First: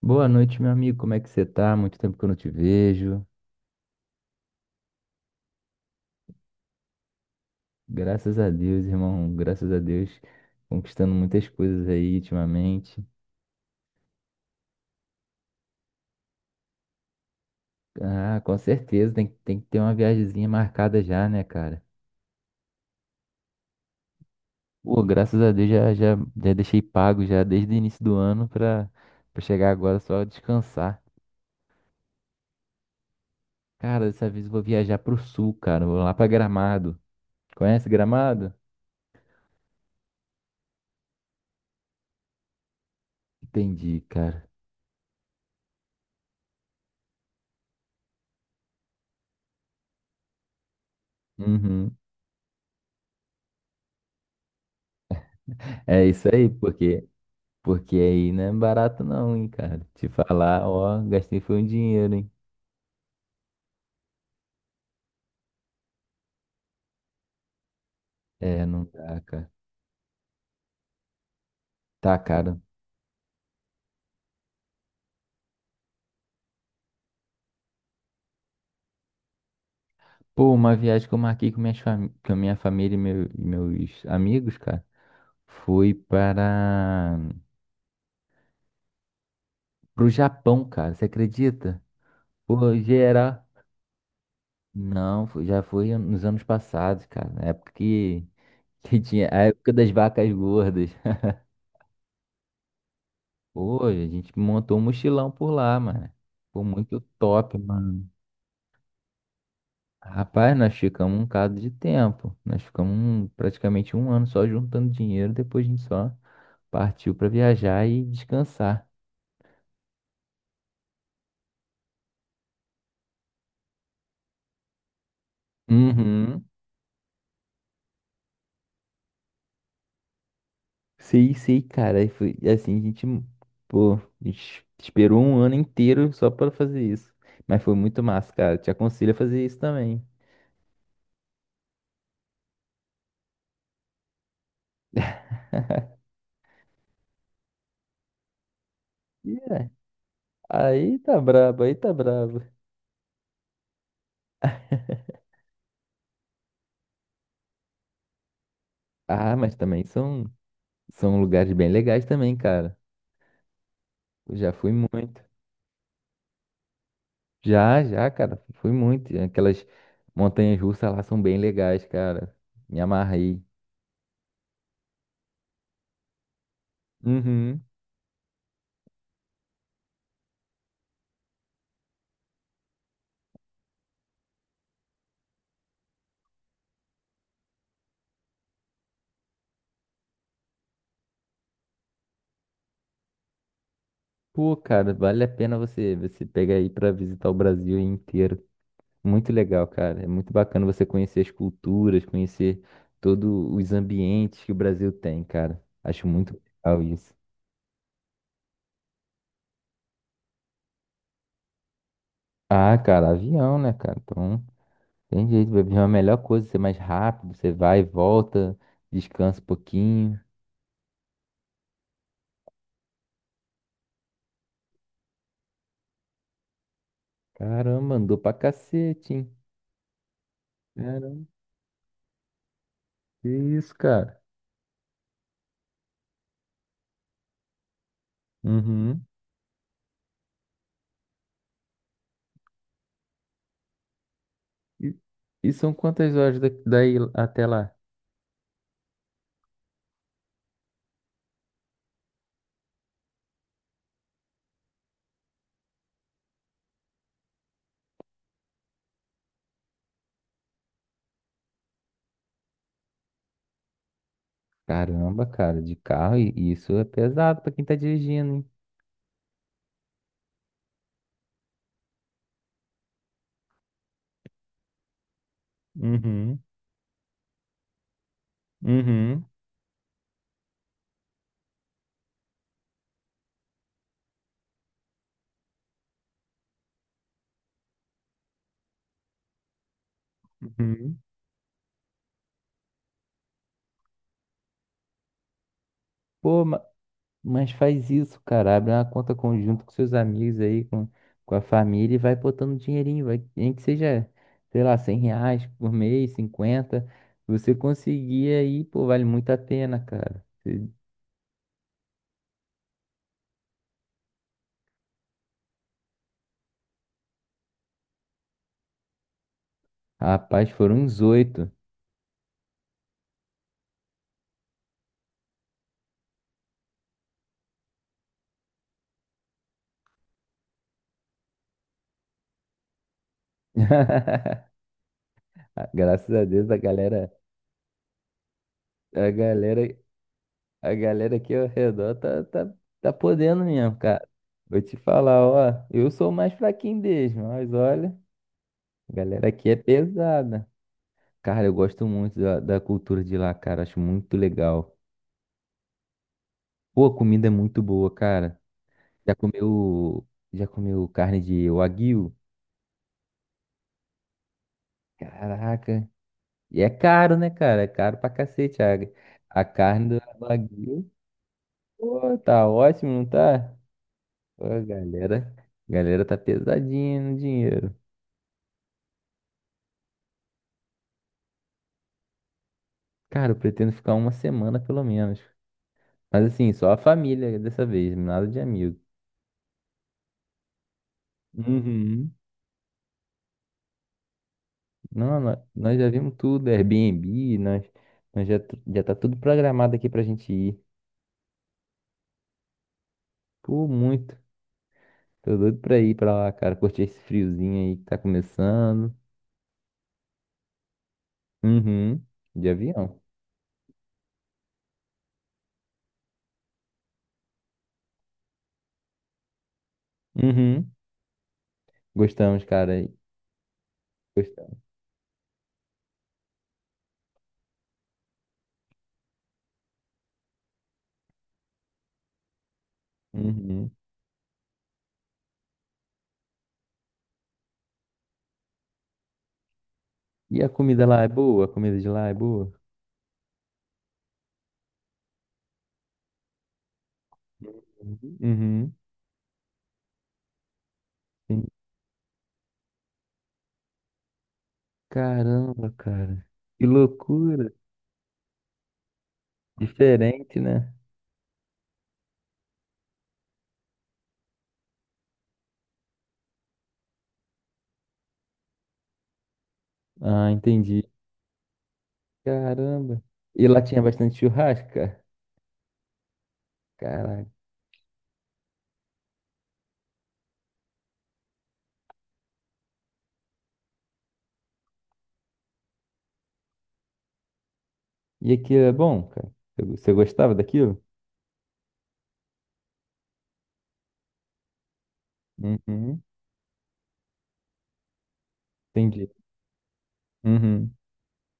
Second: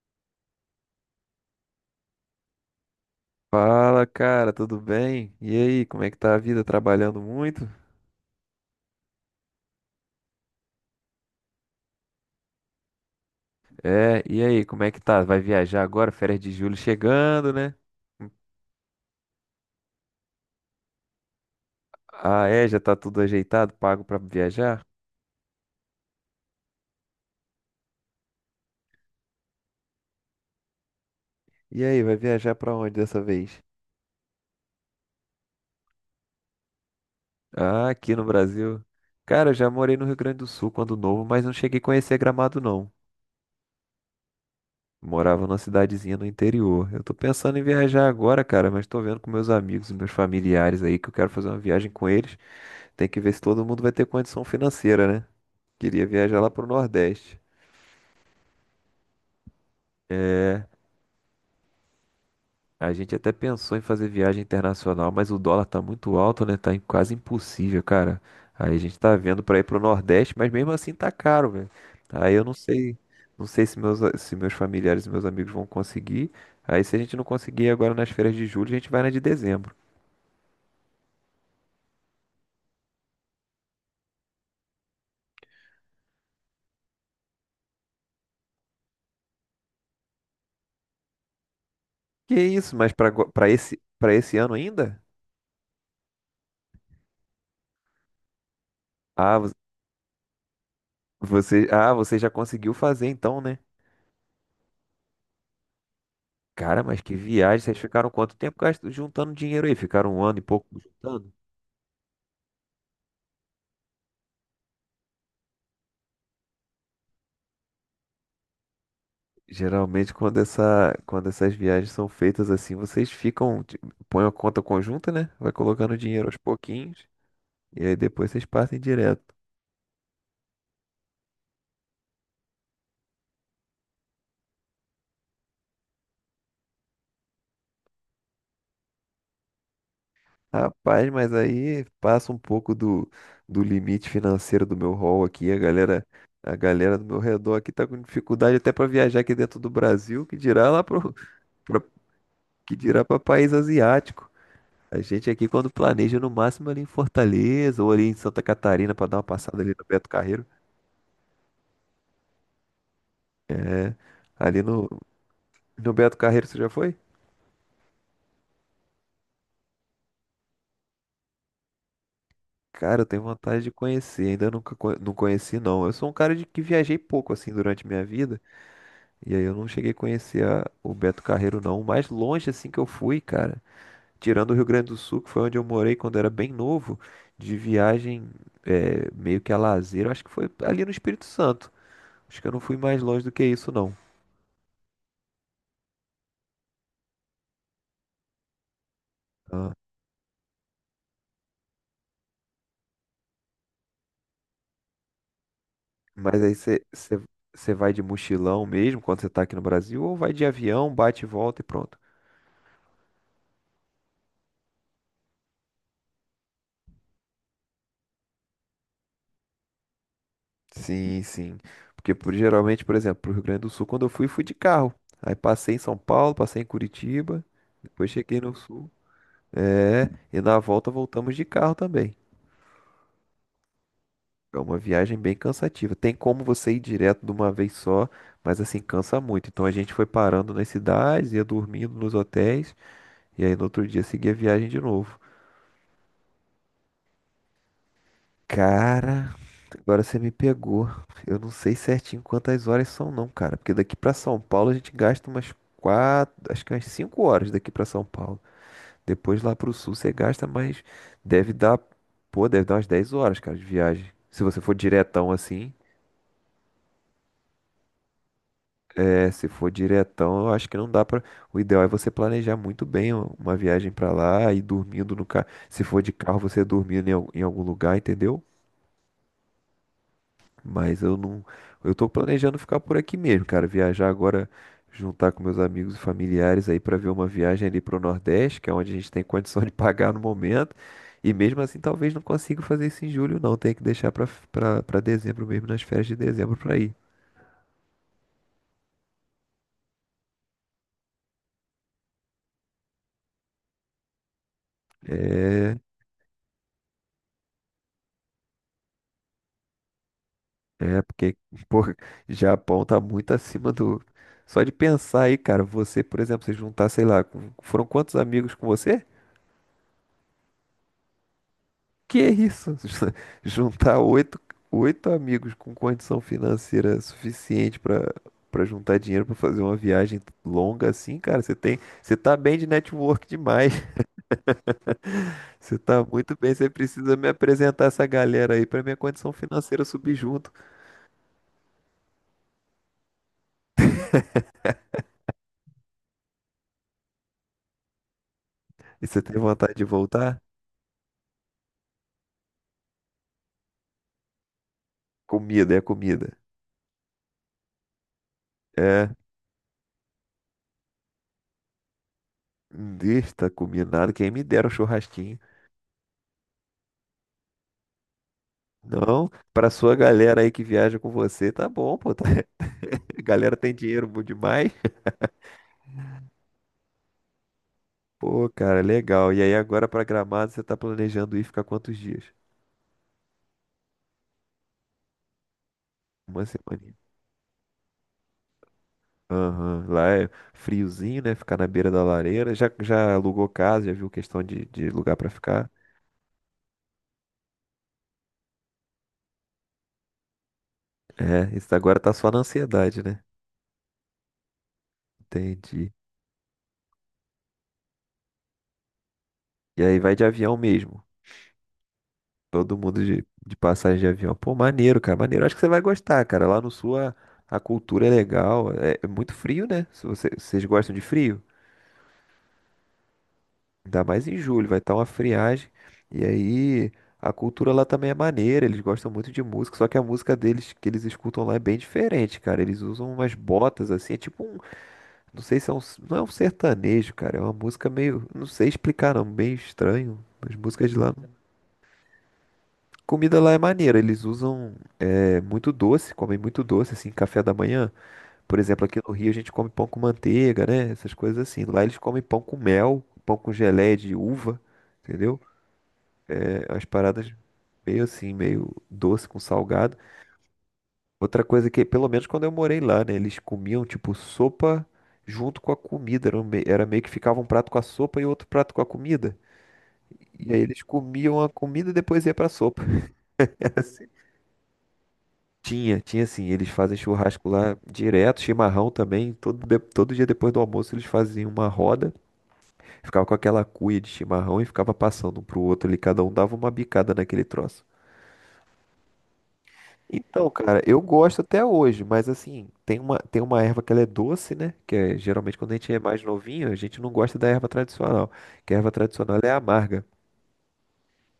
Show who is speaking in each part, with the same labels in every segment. Speaker 1: Boa noite, meu amigo. Como é que você tá? Muito tempo que eu não te vejo.
Speaker 2: Fala, cara, tudo bem? E aí, como é que tá a vida? Trabalhando muito?
Speaker 1: Graças a Deus, irmão. Graças a Deus, conquistando muitas coisas aí ultimamente.
Speaker 2: É, e aí, como é que tá? Vai viajar agora? Férias de julho chegando, né?
Speaker 1: Ah, com certeza, tem que ter uma viagemzinha marcada já, né, cara?
Speaker 2: Ah, é, já tá tudo ajeitado, pago pra viajar?
Speaker 1: Pô, graças a Deus já deixei pago já desde o início do ano pra chegar agora só descansar.
Speaker 2: E aí, vai viajar pra onde dessa vez?
Speaker 1: Cara, dessa vez eu vou viajar pro sul, cara. Vou lá pra Gramado. Conhece
Speaker 2: Ah, aqui no
Speaker 1: Gramado?
Speaker 2: Brasil. Cara, eu já morei no Rio Grande do Sul quando novo, mas não cheguei a conhecer Gramado, não.
Speaker 1: Entendi, cara.
Speaker 2: Morava numa cidadezinha no interior. Eu tô pensando em viajar agora, cara, mas tô vendo com meus amigos, meus familiares aí, que eu quero fazer uma viagem
Speaker 1: Uhum.
Speaker 2: com eles. Tem que ver se todo mundo vai ter condição financeira, né?
Speaker 1: É
Speaker 2: Queria
Speaker 1: isso
Speaker 2: viajar
Speaker 1: aí,
Speaker 2: lá pro
Speaker 1: porque
Speaker 2: Nordeste.
Speaker 1: Aí não é barato não, hein, cara. Te falar, ó, gastei foi um dinheiro, hein.
Speaker 2: A gente até pensou em fazer viagem internacional, mas o dólar tá muito alto, né? Quase impossível, cara.
Speaker 1: É,
Speaker 2: Aí a
Speaker 1: não
Speaker 2: gente tá
Speaker 1: dá,
Speaker 2: vendo
Speaker 1: cara.
Speaker 2: pra ir pro Nordeste, mas mesmo assim tá caro, velho.
Speaker 1: Tá,
Speaker 2: Aí eu não
Speaker 1: cara.
Speaker 2: sei, não sei se meus familiares e meus amigos vão conseguir. Aí se a gente não conseguir agora nas férias de julho, a gente vai na de dezembro.
Speaker 1: Pô, uma viagem que eu marquei com a minha família e, e meus amigos, cara, foi para pro Japão, cara. Você acredita?
Speaker 2: Que
Speaker 1: Pô,
Speaker 2: isso? Mas pra, ago-
Speaker 1: geral.
Speaker 2: pra esse, pra esse ano ainda?
Speaker 1: Não, já foi nos anos passados, cara. Na época que, tinha.
Speaker 2: Ah,
Speaker 1: A
Speaker 2: vo-
Speaker 1: época das vacas gordas.
Speaker 2: ah, você já conseguiu fazer então, né?
Speaker 1: Pô, a gente montou um mochilão por lá, mano. Foi
Speaker 2: Cara,
Speaker 1: muito
Speaker 2: mas que
Speaker 1: top,
Speaker 2: viagem. Vocês
Speaker 1: mano.
Speaker 2: ficaram juntando dinheiro aí? Ficaram um ano e
Speaker 1: Rapaz,
Speaker 2: pouco
Speaker 1: nós ficamos um
Speaker 2: juntando?
Speaker 1: bocado de tempo. Nós ficamos praticamente um ano só juntando dinheiro, depois a gente só partiu pra viajar e descansar.
Speaker 2: Geralmente, quando essas viagens são feitas assim, põem a conta conjunta, né? Vai colocando dinheiro aos
Speaker 1: Uhum.
Speaker 2: pouquinhos e aí depois vocês partem direto.
Speaker 1: Sei, sei, cara. E foi e assim, pô, a gente esperou um ano inteiro só pra fazer isso. Mas foi muito massa, cara. Te aconselho a fazer isso também.
Speaker 2: Rapaz, mas aí passa um pouco do limite financeiro do meu hall aqui. A galera do meu redor aqui tá com dificuldade até para viajar aqui
Speaker 1: E
Speaker 2: dentro
Speaker 1: é,
Speaker 2: do Brasil, que dirá lá
Speaker 1: aí
Speaker 2: pro,
Speaker 1: tá brabo, aí
Speaker 2: pra-
Speaker 1: tá brabo.
Speaker 2: que dirá para país asiático. A gente aqui, quando planeja, no máximo ali em Fortaleza ou ali em Santa Catarina pra dar uma
Speaker 1: Ah, mas
Speaker 2: passada ali
Speaker 1: também
Speaker 2: no Beto
Speaker 1: são,
Speaker 2: Carreiro.
Speaker 1: são lugares bem legais também, cara. Eu já
Speaker 2: Ali
Speaker 1: fui
Speaker 2: no,
Speaker 1: muito.
Speaker 2: no Beto Carreiro, você já foi?
Speaker 1: Já, já, cara, fui muito. Aquelas montanhas russas lá são bem legais, cara. Me
Speaker 2: Cara, eu tenho
Speaker 1: amarrei.
Speaker 2: vontade de conhecer, ainda nunca co- não conheci, não. Eu sou um cara de que viajei pouco assim
Speaker 1: Uhum.
Speaker 2: durante minha vida, e aí eu não cheguei a conhecer o Beto Carreiro, não. O mais longe assim que eu fui, cara, tirando o Rio Grande do Sul, que foi onde eu morei quando era bem novo, de viagem é, meio que a lazer, eu acho que foi ali no Espírito Santo. Acho que eu não fui mais longe do que isso, não.
Speaker 1: Pô, cara, vale a pena você pegar aí pra visitar o Brasil inteiro. Muito legal,
Speaker 2: Ah,
Speaker 1: cara. É muito bacana você conhecer as culturas, conhecer todos os ambientes que o Brasil tem, cara. Acho muito
Speaker 2: Mas aí
Speaker 1: legal
Speaker 2: você
Speaker 1: isso.
Speaker 2: você- você vai de mochilão mesmo quando você tá aqui no Brasil, ou vai de avião, bate e volta e pronto?
Speaker 1: Ah, cara, avião, né, cara? Então, tem jeito, vai vir uma melhor coisa, ser mais rápido, você vai e volta, descansa um pouquinho.
Speaker 2: Sim, sim. Porque geralmente, por exemplo, pro Rio Grande do Sul, quando eu fui, fui de carro. Aí passei em São Paulo, passei em Curitiba,
Speaker 1: Caramba,
Speaker 2: depois
Speaker 1: andou pra
Speaker 2: cheguei no Sul.
Speaker 1: cacete,
Speaker 2: É, e na volta
Speaker 1: hein?
Speaker 2: voltamos de carro também.
Speaker 1: Que isso, cara?
Speaker 2: É uma viagem bem cansativa. Tem como você ir direto de uma vez só, mas assim,
Speaker 1: Uhum.
Speaker 2: cansa muito. Então a gente foi parando nas cidades, ia dormindo nos hotéis, e aí no outro dia seguia a viagem de
Speaker 1: E,
Speaker 2: novo.
Speaker 1: e são quantas horas daí até lá?
Speaker 2: Cara. Agora você me pegou. Eu não sei certinho quantas horas são, não, cara, porque daqui pra São Paulo a gente gasta umas 4, acho que umas 5 horas daqui pra São Paulo. Depois lá pro sul você gasta mais, deve dar, pô, deve dar umas 10 horas, cara, de viagem. Se você for
Speaker 1: Caramba,
Speaker 2: diretão
Speaker 1: cara,
Speaker 2: assim,
Speaker 1: de carro, e isso é pesado pra quem tá dirigindo, hein?
Speaker 2: é, se for diretão, eu acho que não dá pra. O ideal é você planejar muito bem uma viagem pra lá e dormindo no carro. Se for de carro,
Speaker 1: Uhum,
Speaker 2: você dormindo em algum lugar, entendeu?
Speaker 1: uhum,
Speaker 2: Mas eu não. Eu tô planejando ficar por aqui mesmo, cara. Viajar agora, juntar com meus amigos e familiares aí pra ver uma viagem ali pro Nordeste, que é onde a gente tem condição de pagar no momento.
Speaker 1: uhum.
Speaker 2: E mesmo assim, talvez não consiga fazer isso em julho, não. Tem que deixar pra dezembro mesmo, nas férias de
Speaker 1: Pô,
Speaker 2: dezembro pra ir.
Speaker 1: mas faz isso, cara. Abre uma conta conjunta com seus amigos aí, com a família e vai botando dinheirinho, vai, nem que seja, sei lá, 100 reais por
Speaker 2: É,
Speaker 1: mês, 50. Você conseguir aí, pô, vale muito a pena, cara.
Speaker 2: é porque, pô, Japão tá muito acima do. Só de pensar aí, cara, você, por exemplo, se juntar, sei lá, foram quantos amigos com você?
Speaker 1: Rapaz, foram uns oito.
Speaker 2: Que é isso? Juntar oito amigos com condição financeira suficiente para juntar dinheiro para fazer uma viagem longa assim, cara, você tem, você tá bem de network demais.
Speaker 1: Ah,
Speaker 2: Você tá
Speaker 1: graças a
Speaker 2: muito
Speaker 1: Deus,
Speaker 2: bem, você precisa me apresentar essa galera aí para minha
Speaker 1: a
Speaker 2: condição
Speaker 1: galera,
Speaker 2: financeira subir junto.
Speaker 1: a galera aqui ao redor tá podendo mesmo, cara. Vou te falar, ó, eu sou o mais fraquinho deles, mas olha, a
Speaker 2: E você
Speaker 1: galera
Speaker 2: tem
Speaker 1: aqui é
Speaker 2: vontade de voltar?
Speaker 1: pesada. Cara, eu gosto muito da cultura de lá, cara, acho muito legal.
Speaker 2: Comida.
Speaker 1: Pô, a comida é muito boa, cara.
Speaker 2: É,
Speaker 1: Já comeu, já comeu carne de wagyu?
Speaker 2: está combinado, quem me dera um churrasquinho.
Speaker 1: Caraca. E é caro, né, cara? É caro pra cacete a,
Speaker 2: Não,
Speaker 1: a
Speaker 2: para
Speaker 1: carne
Speaker 2: sua
Speaker 1: do
Speaker 2: galera aí que
Speaker 1: wagyu.
Speaker 2: viaja com você, tá bom, pô.
Speaker 1: Pô, tá ótimo, não
Speaker 2: A
Speaker 1: tá?
Speaker 2: galera tem dinheiro bom
Speaker 1: Pô, a
Speaker 2: demais.
Speaker 1: galera, a galera tá pesadinha no dinheiro.
Speaker 2: Pô, cara, legal. E aí agora pra Gramado você tá planejando ir ficar quantos dias?
Speaker 1: Cara, eu pretendo ficar uma semana pelo menos. Mas
Speaker 2: Uma
Speaker 1: assim, só a
Speaker 2: semana.
Speaker 1: família dessa vez, nada de amigo.
Speaker 2: Aham. Lá é friozinho, né? Ficar na beira da
Speaker 1: Uhum.
Speaker 2: lareira. Já, já alugou casa, já viu questão de lugar
Speaker 1: Não,
Speaker 2: pra ficar.
Speaker 1: nós já vimos tudo, Airbnb, já tá tudo programado aqui pra gente ir.
Speaker 2: É, isso agora tá só na ansiedade, né?
Speaker 1: Pô, muito. Tô doido pra
Speaker 2: Entendi.
Speaker 1: ir pra lá, cara, curtir esse friozinho aí que tá começando.
Speaker 2: E aí vai de avião mesmo.
Speaker 1: Uhum. De
Speaker 2: Todo
Speaker 1: avião.
Speaker 2: mundo de passagem de avião. Pô, maneiro, cara, maneiro. Acho que você vai gostar, cara. Lá no sul a cultura é legal. É, é muito frio, né? Se você- Vocês
Speaker 1: Uhum.
Speaker 2: gostam de frio?
Speaker 1: Gostamos, cara.
Speaker 2: Ainda mais em
Speaker 1: Gostamos.
Speaker 2: julho, vai estar uma friagem. E aí a cultura lá também é maneira, eles gostam muito de música, só que a música deles que eles escutam lá é bem diferente, cara. Eles usam umas
Speaker 1: Uhum.
Speaker 2: botas assim, é tipo um, não sei se é um, não é um sertanejo, cara, é uma música meio, não sei explicar, não, bem estranho.
Speaker 1: E a
Speaker 2: As
Speaker 1: comida
Speaker 2: músicas de
Speaker 1: lá é
Speaker 2: lá.
Speaker 1: boa? A comida de lá é boa?
Speaker 2: Comida lá é maneira, eles usam é, muito doce, comem muito doce, assim, café da manhã. Por
Speaker 1: Uhum.
Speaker 2: exemplo, aqui no Rio a gente come pão com manteiga, né? Essas coisas
Speaker 1: Uhum.
Speaker 2: assim. Lá eles comem pão com mel, pão com geleia de uva, entendeu?
Speaker 1: Caramba, cara. Que
Speaker 2: Umas paradas
Speaker 1: loucura.
Speaker 2: meio assim, meio doce com salgado.
Speaker 1: Diferente, né?
Speaker 2: Outra coisa que, pelo menos quando eu morei lá, né, eles comiam tipo sopa junto com a comida. Era meio que ficava um prato com a sopa e outro prato com a comida.
Speaker 1: Ah,
Speaker 2: E aí eles
Speaker 1: entendi.
Speaker 2: comiam a comida e depois ia pra sopa.
Speaker 1: Caramba. E lá tinha bastante churrasco, cara?
Speaker 2: Tinha, tinha assim, eles fazem
Speaker 1: Caraca.
Speaker 2: churrasco lá direto, chimarrão também. Todo dia depois do almoço eles faziam uma roda, ficava com aquela cuia de chimarrão e ficava passando um pro outro ali, cada um dava uma bicada naquele troço.
Speaker 1: E aquilo é bom, cara? Você você gostava
Speaker 2: Então,
Speaker 1: daquilo?
Speaker 2: cara, eu gosto até hoje, mas assim, tem uma erva que ela é doce, né? Que é, geralmente quando a gente é
Speaker 1: Uhum.
Speaker 2: mais novinho, a gente não gosta da erva tradicional, que a erva
Speaker 1: Entendi.
Speaker 2: tradicional é amarga.
Speaker 1: Uhum.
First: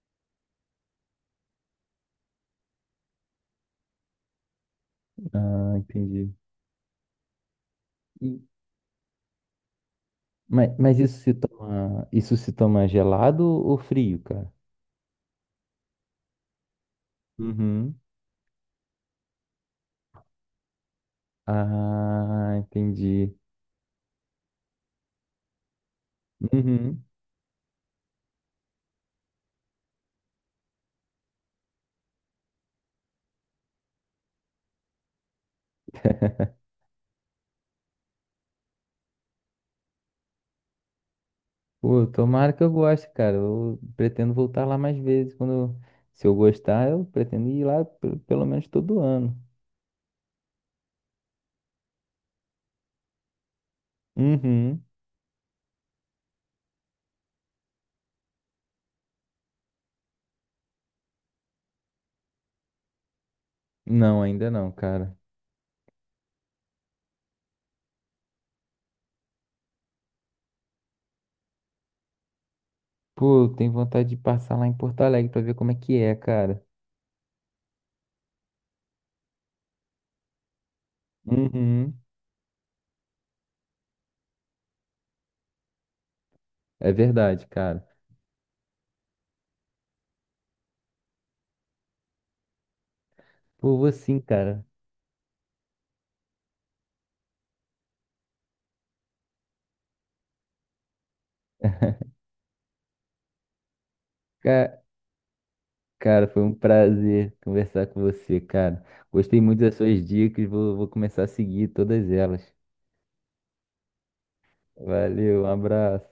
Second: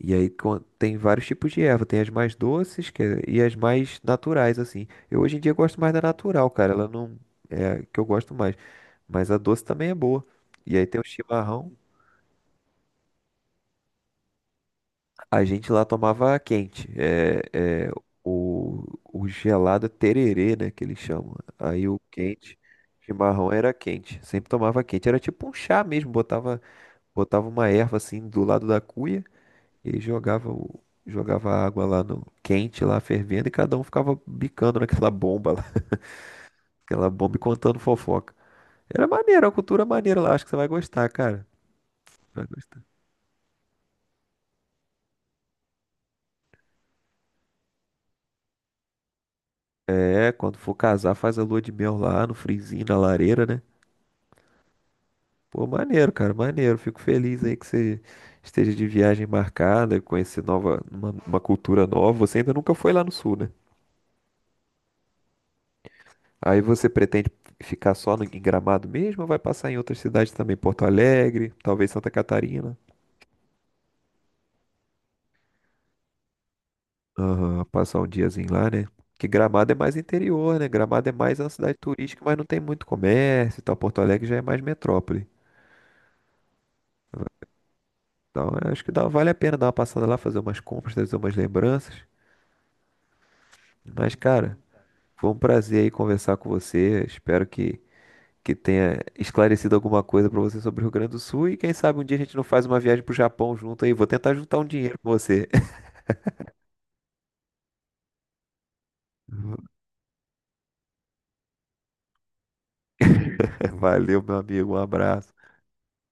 Speaker 2: E aí tem vários tipos de erva, tem as mais doces e as mais naturais, assim. Eu hoje em dia
Speaker 1: Ah,
Speaker 2: gosto mais da
Speaker 1: entendi.
Speaker 2: natural, cara, ela não é a que eu gosto
Speaker 1: E-
Speaker 2: mais, mas a doce também é boa.
Speaker 1: Mas,
Speaker 2: E aí tem o
Speaker 1: isso se
Speaker 2: chimarrão.
Speaker 1: toma, isso se toma gelado ou frio, cara?
Speaker 2: A gente lá tomava quente. É, é,
Speaker 1: Uhum.
Speaker 2: o gelado é tererê, né, que eles chamam. Aí o
Speaker 1: Ah,
Speaker 2: quente,
Speaker 1: entendi.
Speaker 2: chimarrão era quente. Sempre tomava quente. Era tipo um chá mesmo.
Speaker 1: Uhum.
Speaker 2: Botava uma erva assim do lado da cuia e jogava a água lá no quente, lá fervendo, e cada um ficava bicando naquela bomba lá, aquela bomba e contando fofoca. Era maneiro, era uma cultura maneira lá. Acho que você vai gostar, cara.
Speaker 1: Pô,
Speaker 2: Vai
Speaker 1: tomara que eu
Speaker 2: gostar.
Speaker 1: goste, cara. Eu pretendo voltar lá mais vezes. Se eu gostar, eu pretendo ir lá pelo menos todo ano.
Speaker 2: É, quando for casar, faz a lua de mel lá no frizinho, na lareira, né?
Speaker 1: Uhum.
Speaker 2: Pô, maneiro, cara, maneiro. Fico feliz aí que você esteja de viagem marcada, conhecer nova, uma cultura nova. Você ainda nunca foi lá no sul, né?
Speaker 1: Não, ainda não, cara.
Speaker 2: Aí você pretende ficar só no, em Gramado mesmo ou vai passar em outras cidades também? Porto Alegre, talvez Santa Catarina.
Speaker 1: Pô, eu tenho vontade de passar lá em Porto Alegre pra ver como é que é, cara.
Speaker 2: Aham, passar um diazinho lá, né? Que Gramado é mais interior, né? Gramado é mais uma cidade
Speaker 1: Uhum.
Speaker 2: turística, mas não tem muito comércio e tal. Porto Alegre já é mais metrópole.
Speaker 1: É verdade, cara.
Speaker 2: Então, eu acho que dá, vale a pena dar uma passada lá, fazer umas compras, trazer umas lembranças.
Speaker 1: Pô, vou
Speaker 2: Mas,
Speaker 1: sim,
Speaker 2: cara.
Speaker 1: cara.
Speaker 2: Foi um prazer aí conversar com você. Espero que tenha esclarecido alguma coisa para você sobre o Rio Grande do Sul. E quem sabe um dia a gente não faz uma viagem pro Japão junto aí. Vou tentar juntar um
Speaker 1: Ca-
Speaker 2: dinheiro com você.
Speaker 1: Cara, foi um prazer conversar com você, cara. Gostei muito das suas dicas. Vou começar a seguir todas elas.
Speaker 2: Valeu, meu amigo. Um abraço.
Speaker 1: Valeu, um abraço.